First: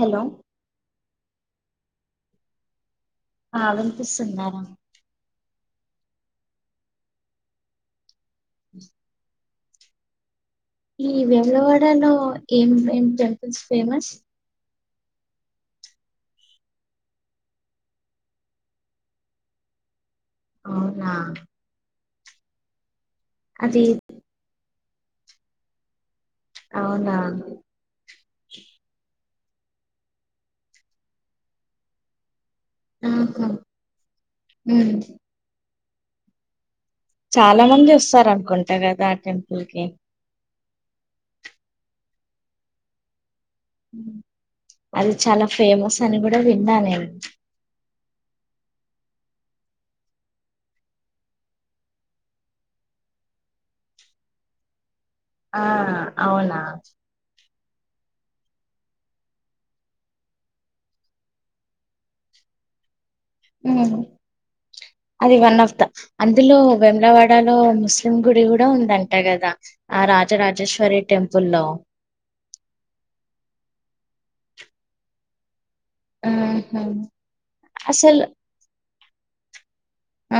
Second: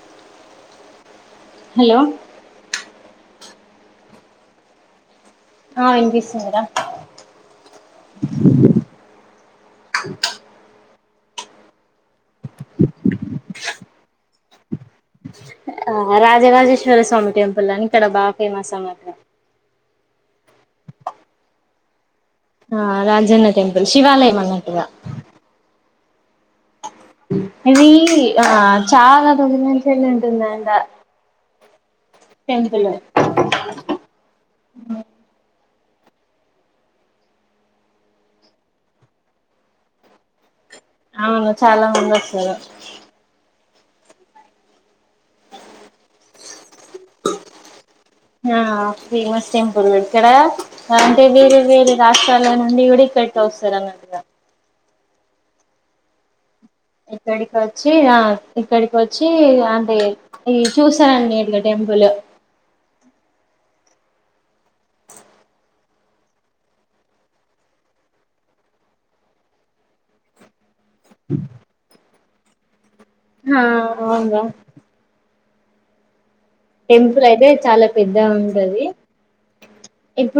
Hello hello ఆ వినిపిస్తుందర ఆ వినిపిస్తుంది రా అ ఈ వేములవాడ లో ఏం ఏం టెంపుల్స్ ఫేమస్ ఆ రాజరాజేశ్వర స్వామి టెంపుల్ అని ఇక్కడ బాగా ఫేమస్ అన్నమాట అవునా ఆ రాజన్న అది టెంపుల్ శివాలయం అన్నట్టిగా అవునా ఇది ఆ చాలా రోజు ల నుంచేలి ఉంటుందంట టెంపులు ఆహా ఉ చాలా మంది వస్తారు అనుకుంటా కదా ఆ టెంపుల్ కి అవును చాలా మంది వస్తారు అది చాలా ఫేమస్ అని కూడా విన్నా నేను ఆ ఫేమస్ టెంపుల్ ఇక్కడ అంటే వేరే వేరే రాష్ట్రాల నుండి కూడా ఇక్కడికి వస్తారు అన్నట్గా ఆ అవునా ఇక్కడికి వచ్చి ఆ ఇక్కడికి వచ్చి అంటే అది చూసానండి ఇకడా టెంపుల్ ఉ అది వన్ ఆఫ్ దా అందులో వేమలవాడలో ముస్లిం గుడి కూడా ఉందంట కదా ఆ రాజరాజేశ్వరి టెంపుల్ లో హ ఆ వుందా ఉ టెంపుల్ అయితే చాలా పెద్ద ఉంటది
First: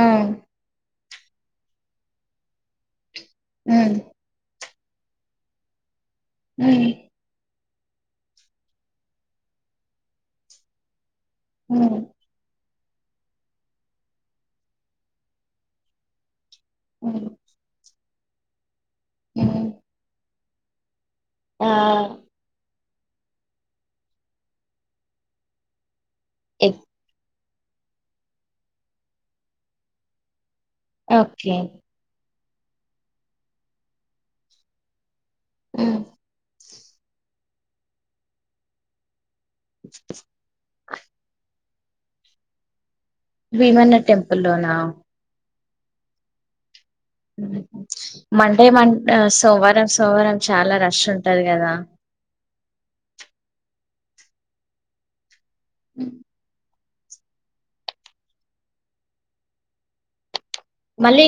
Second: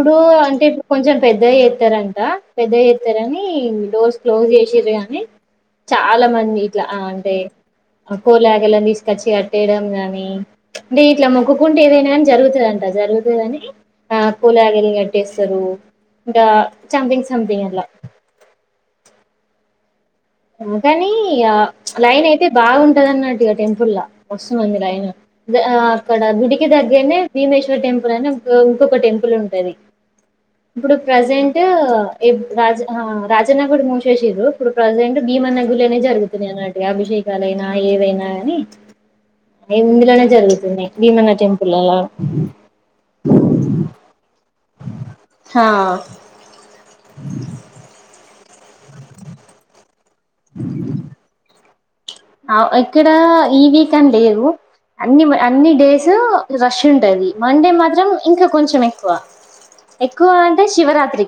ఆ అంటే ఇప్ కొంచెం పెద్దగా చేస్తారంట పెద్దగా చేశారని ఉమ్ డోర్స్ క్లోజ్ చేసిర్రు గాని చాలా మంది ఇట్లా ఉమ్ ఆ అంటే కోలాగని తీసుకొచ్చి కట్టేయడం గాని అంటే ఇట్లా మొక్కుకుంటే ఉమ్ ఉమ్ ఏదైనా జరుగుతుదంట జరుగుతుందని ఆ కోలాగిని కట్టేస్తారు ఇంకా ఉమ్ చంపిగ్ సంపిగ్ ఇలా ఉ కాని లైన్ అయితే బాగుంటది అన్నట్టుక టెంపుల్లా మస్తుమంది లైన్ అక్కడ గుడికి ఎగ్ దేగ్గర్నే భీమేశ్వర్ టెంపుల్ అని ఇంకొక టెంపుల్ ఉంటది ఇప్పుడు ఓకే ప్రజెంట్ రాజ రాజనగడు మూసేసారు ఇప్పుడు ప్రజెంట్ భీమాన్న గుడిలోనే ఉమ్, జరుగుతుంది అ అభిషేకలుైనా ఏవైనా గాని ఇందులోనే జరుగుతున్నాయి భీమన్న టెంపుల్లో భీమన్న టెంపుల్ లోనా హా మండే మ సోమవారం సోమవారం చాలా రష్ ఉంటది కదా ఆక్కడ ఈ వీక్ అనీ లేదు అన్ని అన్ని డేస్ ఉమ్. రష్ ఉంటది మండే మాత్రం ఇంకా కొంచెం ఎక్కువ ఎక్కువ అంటే శివరాత్రి మళ్ళీ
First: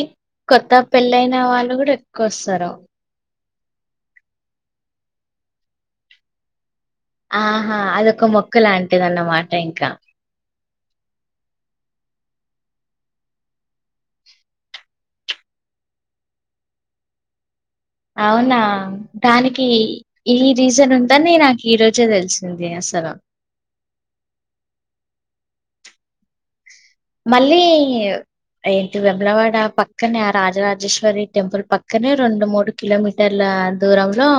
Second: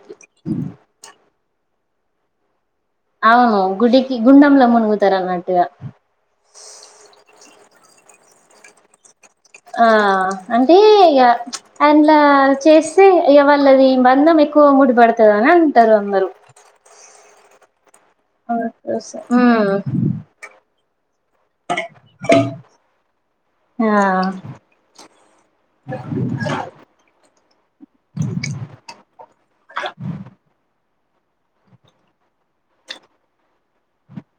కొత్త పెళ్ళయిన వాళ్ళు కూడా ఎక్కువ వస్తారు అవును గుడికి గుండంలొ మునుగుతరు అన్నట్టుగా ఆహా అదొక మొక్కు లాంటిదన్నమాట ఆ అంటే ఇక అండ్లా చేస్తే ఇగ వాళ్ళది బంధం ఎక్కువ ముడిపడుతుంది అని అంటారు అందరు అవునా దానికి ఉమ్ ఈ రీజన్ ఉందని నాకు ఈ రోజే తెలిసింది అసలు ఆ మళ్ళీ ఏంటి వేమ్లవాడ పక్కనే ఆ రాజరాజేశ్వరి టెంపుల్ పక్కనే రెండు మూడు కిలోమీటర్ల దూరంలో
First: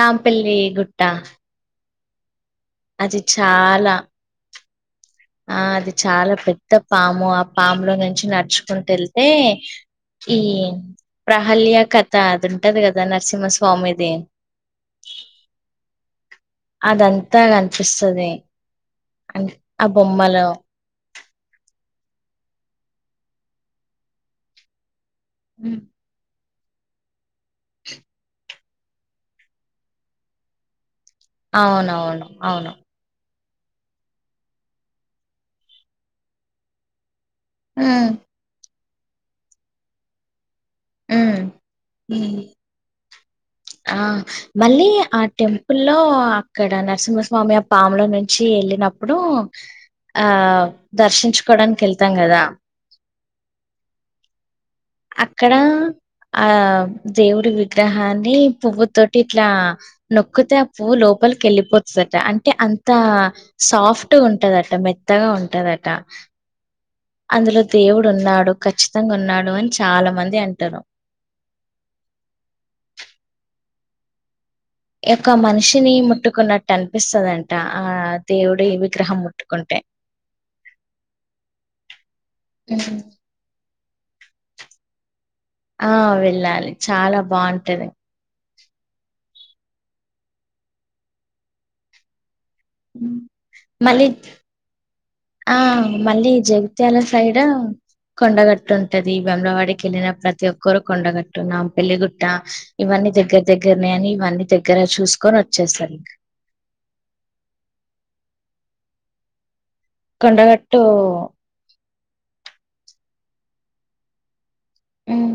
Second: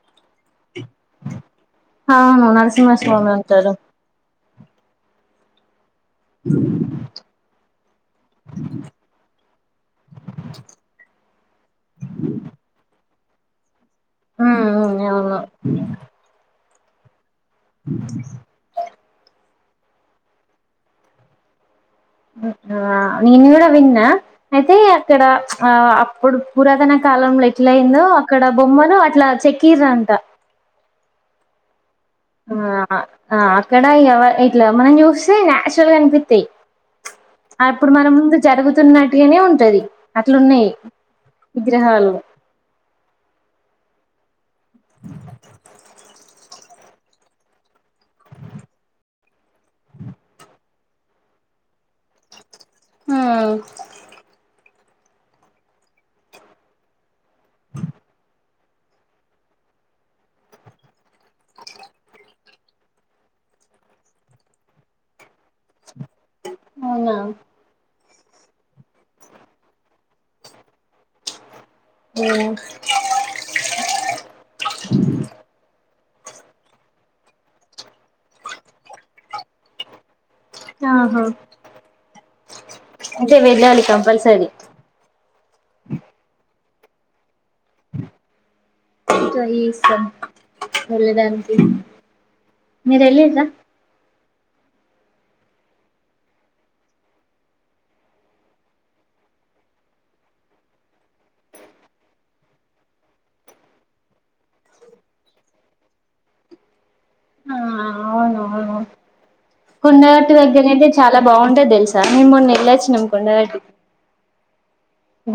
నాంపల్లి గుట్ట అవును అది నరసింహస్వామి అంటారు చాలా ఆ అది చాలా పెద్ద పాము ఆ పాములో నుంచి నడుచుకుంటూ వెళ్తే ఈ ప్రహల్య కథ అదింటది కదా నరసింహస్వామిది హా ఆ అవును అదంతా కనిపిస్తది అ బొమ్మలో ఆ నేను కూడా విన్నా అయితే అక్కడ ఆ అప్పుడు పురాతన కాలంలో ఎట్లయిందో అక్కడ బొమ్మలు అట్లా చెకీర్రంట అవునవును అవును ఆ అక్కడ ఎవ ఇట్ల మనం చూస్తే నాచురల్గ అనిపిస్తాయి అప్పుడు మన ఉమ్ ముందు జరుగుతున్నటుగానే ఉంటది అట్లు ఉన్నాయి ఉ హు ఆ మళ్ళీ ఆ టెంపుల్లో అక్కడ నరసింహస్వామి ఆ పాముల నుంచి వెళ్ళినప్పుడు ఆ దర్శించుకోడానికి వెళ్తాం కదా హ అక్కడ ఆ దేవుడి విగ్రహాన్ని పువ్వు తోటి ఇట్లా నొక్కితే ఆ పువవు లోపలికి వెళ్ళిపోతుందట అంటే అంతా సాఫ్ట్గా ఉంటదట మెత్తగా ఉంటదట అవునా ఇందులో దేవుడు ఉన్నాడు ఖచ్చితంగా ఉన్నాడు అని చాలా మంది అంటరు ఉ యొక్క మనిషిని ముట్టుకున్నట్టు అనిపిస్తదంట ఆ దేవుడీ ఈ విగ్రహం ముట్టుకుంటే ఆహా హ్మ్. అంటే వెళ్ళాలి కంపల్సరీ ఆ వెళ్ళాలి చాలా బాగుంటది ఇగ మీఇస్తాం వెళ్ళడానికి మీరు వెళ్ళిర్రా మళ్ళీ ఆ మళ్ళీ జగిత్యాల సైడ్ కొండగట్టుంటది వేమలవాడికి వెళ్ళిన ప్రతి ఒక్కరు కొండగట్టు న్నాంపెళ్లిగుట్ట ఇవన్నీ దగ్గర దగ్గరనే అని ఇవన్నీ దగ్గరగా చూసుకొని వచ్చేస్తారు ఇంకా ఆ అవును అవును కొండగట్టి దగ్గర కొండగట్టు అయితే చాలా బాగుంటది తెలుసా మేము మొన్నేళ్లొచ్చినాం కొండగట్టు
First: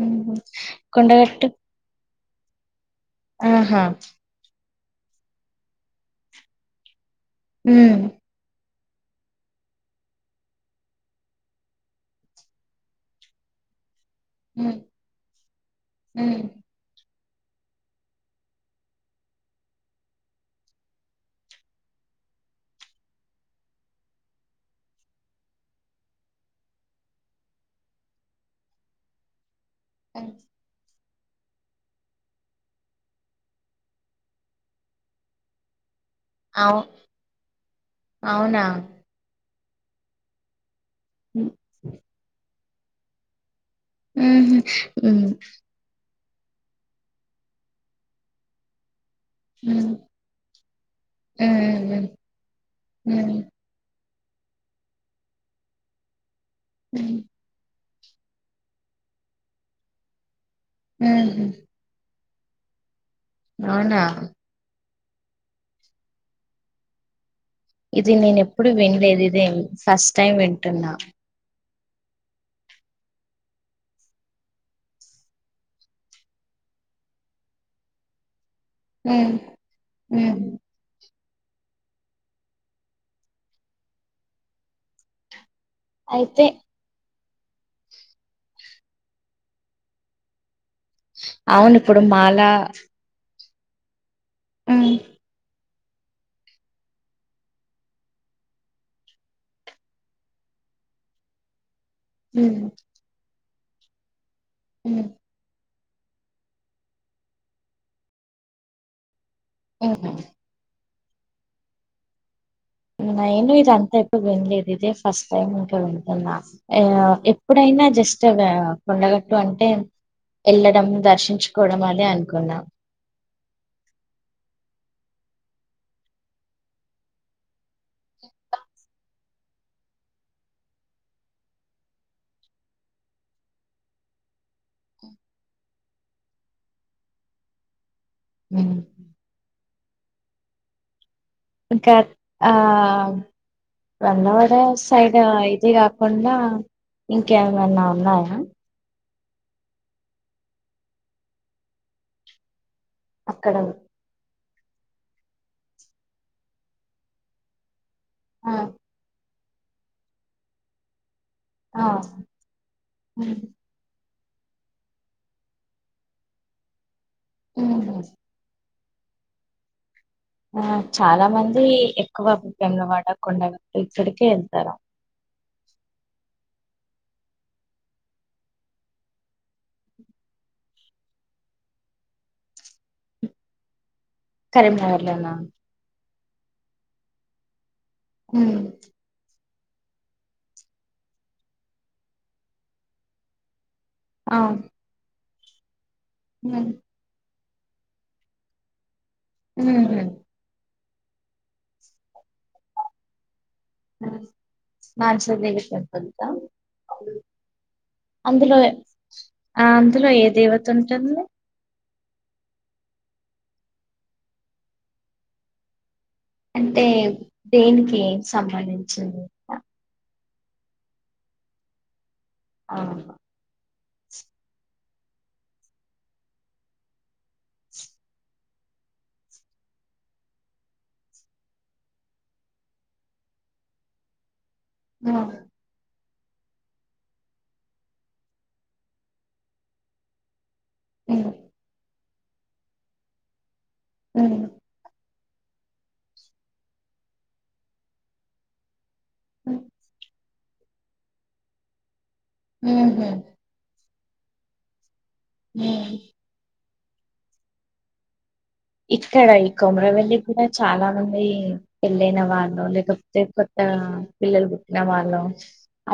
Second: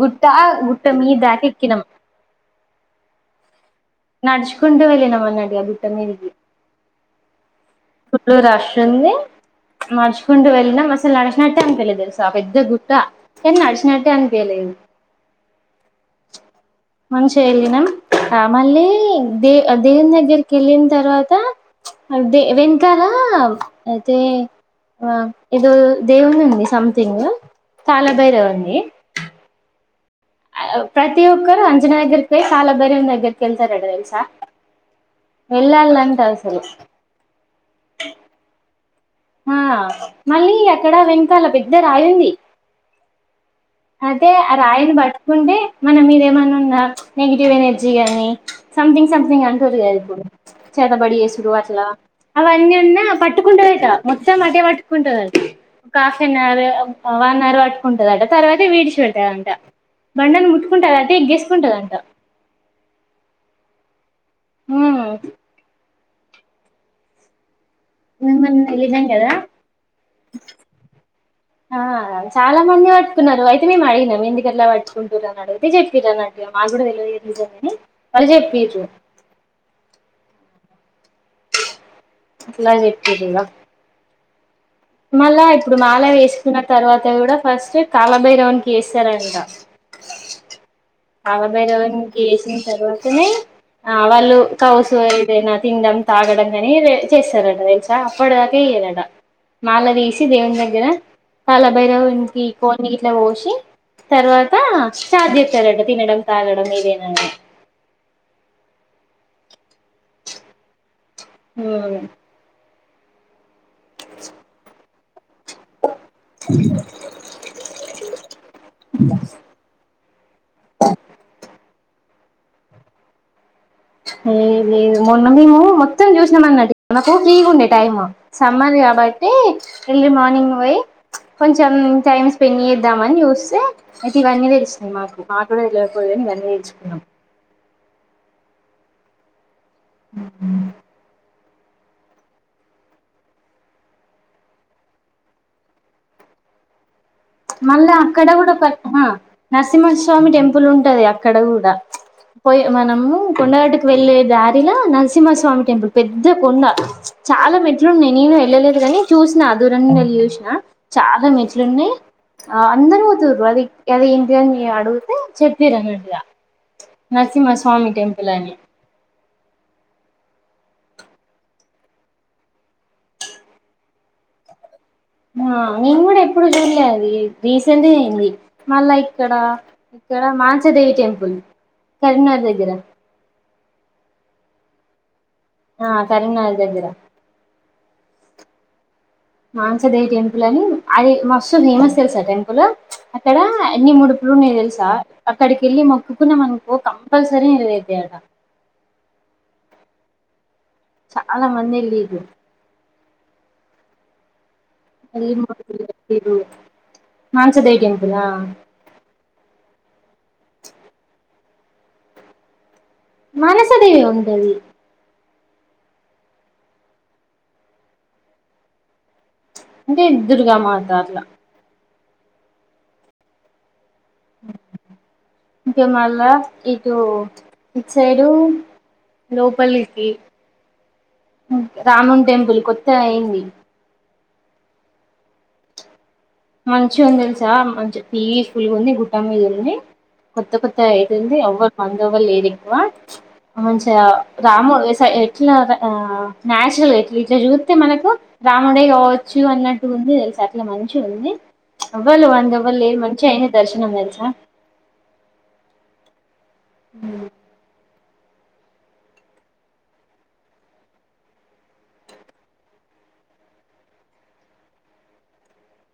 గుట్టా గుట్ట కొండగట్టు మీదాదాకేక్కినం ఆహా నడుచుకుంటూ వెళ్ళనమ్మ అన్నట్టు ఇగ గుట్ట మీదకి ఊ ఫుల్ రషుంది నడుచుకుంటూ వెళ్ళినం అసలు నడచినట్టే ఉండదు తెలుస ఆ పెద్ద గుట్ట ఎం నడుచినట్టే ఉండదు లేదు మ్మ్ మ్మ్ మనం చేయలేమా మళ్ళీ దే దేవుని దగ్గరికి వెళ్ళిన తర్వాత అదే వెనకాల అయితే ఆ ఎదో దేవునిదుంది సంథింగ్ కాలాభైరునిది [unintelligible] ప్రతి ఒక్కరు అంజనేయుని దగ్గరకి పోయి కాలభైరవుడి దగ్గరకి వెళ్తారట దేల్సా వెళ్ళాలంట అస్ అవు అవునా హా మళ్ళీ అక్కడా వెనకాల పెద్ద రాయుంది అయితే మ్మ్ ఆ రాయిని హ్మ్ మ్మ్ పట్టుకుంటే మన మీద ఏమైన్నా ఉన్న నెగిటివ్ ఎనర్జీ గాని సంతింగ్ సంతింగ్ అంటూరు గా మ్మ్ ఇప్పుడు చేతబడి చేసుడు అట్లా అవన్నీ ఉన్న పట్టు మ్మ్ ట్ పట్కుంటదట మొత్తం అటే పట్టుకుంటదట ఒక హాఫ్అన్ అవర్ మ్మ్ వన్ అవర్ అటు ఉంటదంట తర్వాత విడిచి పెడతాదట బండను ముట్టుకుంటదట మ్మ్ మ్మ్ గిస్సుకుంటదంట అవున ఉమ్ ఇది నేన మనం ఎప్పుడు వెళ్ళినాం వినలేదు కదా ఇదే ఫస్ట్ టైం వింటున్నా ఆ చాలా మంది పట్టుకున్నారు అయితే మేము అడిగినం ఎందుకలా పట్టుకుంటుారు అని అడిగితే చెప్పిరు అన్నట్ మాది కూడా తెలవదు ఈ నిజం గానీ వాళ్ళ చెప్పిర్రి ఉమ్ ఉమ్ ఇట్ల అని చెప్పిరిగ్గ మళ్ళా ఇప్పుడు మాల అయితే వేసుకున్నాట్ తర్వాత కూడా ఫస్ట్ కాలభైరవునికి వేస్తారంట అవును కాలభైరవు ఇప్పుడు నికి మాల వేసిన తర్వాతనే ఆ వాళ్ళు ఉమ్ కౌసు ఏదైనా తినడం తాగడం కానీ ఏడ చేశారట తెలుసా అప్పటిదాకా ఇ వెయ్యరట మాల వేసి దేవుని దగ్గర తళ్ళ భైరవ ఇకి ఉమ్ కోని ఇట్లా పోసి తర్వాత ఉమ్ స్టార్ట్ చేస్తారట తినడం తాగడం ఇదేనాంట ఓహా హ నేను ఇద అంతా ఎప్పుడు వినలేదు ఇదే ఫస్ట్ టైమ్ ఇంకా వితుున్నా ఇప్పుడైనా జస్ట్ కొండగట్టు అంటే వెళ్ళడం దర్శించుకోవడం అని అనుకున్నా లే లేదు మొన్న మేము మొత్తం చూసినాం అన్నట్టు మాకు ఫ్రీగా ఉండే టైం సమ్మర్ కాబట్టి ఎర్లీ మార్నింగ్ పోయి కొంచెం టైం స్పెండ్ చేద్దామని చూస్తే అయితే ఇవన్నీ తెల్సినీ మాకు మా కూడా తెలవకపోదు ఇవన్నీ దేల్స్కునామ్ ఉ ఉహు ఇంకా ఆ వెంగవాడ సైడ్ ఐటీ గాకుండా మల్లా అక్కడ కూడా పత్తమ నరసింహస్వామి టెంపుల్ ఉంటది అక్కడ కూడా పోయి మనము అక్కడ కొండగటుకి వెళ్లేే దారిలో నరసింహస్వామి టెంపుల్ పెద్ద కొండ చాలా మెట్లు ఉన్నాయి. నేను ఆ వెళ్ళలేదు కాని చూసినా దూరం నుండి వెళ్ళి చూసిన చాలా మెట్లు ఆ ఉన్నాయి. ఆ అందను ఉమ్ పోతుర్రు అది అది ఏంటిది అని మే అడుగుతే చెప్పిరాన్నట్టు గా నరసింహ స్వామి ఉహు టెంపల్ అని ఆ చాలా మంది ఎక్కువ పేల వాడ కొండలకి ఇక్కడికే వెళ్తారు. ఆ నేను కూడా ఎప్పుడు చూడలే అది రీసెంట్ అయింది మళ్ళా ఇక్కడ ఇక్కడ మాచదేవి టెంపుల్ కరీంనగర్ దగ్గర కరీంనగర్లోన ఆ కరీంనగర్ దగ్గర ఉ మానసదేవి టెంపుల్ అని అది మొస్తు ఫేమస్ తెలుస టెంపుల్ అక్కడ ఎన్ని ముడుపుల్ ఎట్లున్నై అవును తెలుసా అక్కడికెళ్ళి మొక్కుకున్న మనుకో కంపల్సరీ విడుదలఐతైయంత హ చాలా మంది ఎల్లిర్రు. [inaudible] వెళ్ళి నాచెవి మొక్కులు పట్టుకుంటా. పెట్టిర్రు మాంసదేవి టెంపుల్ ఆ అందులో వే ఆ అందులో ఏ దేవత ఉంటుంది? మనసదవి ఉంటుంది. అంటే దేనికి ఏం సంబంధించింది. అంటే దుర్గా మాత అట్లా అవును ఇంకా మళ్ళా ఇటు సైడు లోపలికి రామన్ టెంపుల్ కొత్తగా అయ్యింది. బ మంచిగా ఉంది తెలుసా? మంచి పీస్ పుల్గా ఉంది గుట్ట మీద ఉండి. కొత్త కొత్త ఉమ్ అయ్యింది ఎవరు మందెవరూ లేరు ఎక్కువ. ఓం ఛాయ్. [unintelligible] ఉహు రాము ఏ స న్యాచురల్ గా ఇట్లా చూస్తే మనకు రాముడే కావచ్చు వచ్చు అన్నట్టు ఉంది తెలిసా అట్లా మంచిగా ఉంది. ఎవ్వల్ వంద ఎవ్వల్ ఉమ్ లేరు మంచిగా అయ్యింది దర్శనం తెలుసా? ఉ ఉ ఇక్కడ ఈ కొమరవెల్లి కూడా చాలా మంది. పెళ్ళైన వాళ్ళు లేకపోతే, కొత్తగా పిల్లలు పుట్టిన వాళ్ళో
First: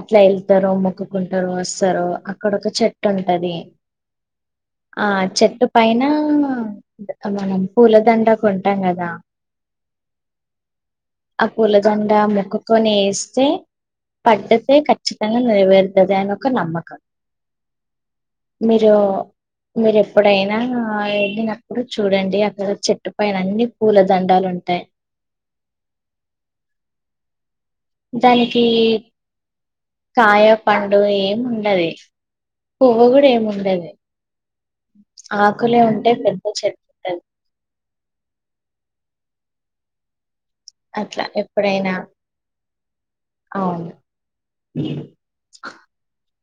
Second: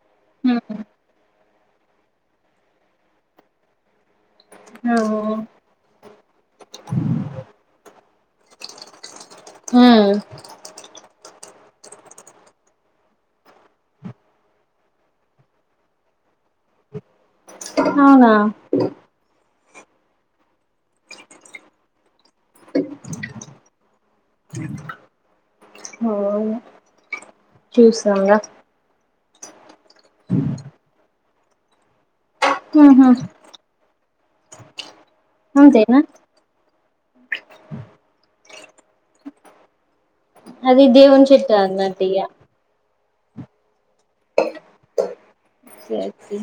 అట్లా వెళ్తారు మొక్కుకుంటారు. వస్తారు, అక్కడ ఒక చెట్టు ఉంటది. ఆ చెట్టు పైన మనం పూలదండ కొంటాం కదా? ఆ ఆ పూలదొండ మొక్కకొని వేస్తే పడితే ఖచ్చితంగా నెరవేరుతుంది అని ఒక నమ్మకం. అవునా మీరు ఎప్పుడైనా వెళ్ళినప్పుడు చూడండి అక్కడ చెట్టు పైన అన్నీ పూల దండాలు ఉంటాయి. ఓయ్ దానికి కాయ, పండు ఏముండదు. పువ్వు ఉహు కూడా ఏముండదు. ఆకులే అంతేనా ఉంటాయి. ఒక పెద్ద చెట్టు ఉంటది అది అట్లా దేవుని చెట్టు ఎప్పుడైనా, అన్నట్టు అవును. ఓకే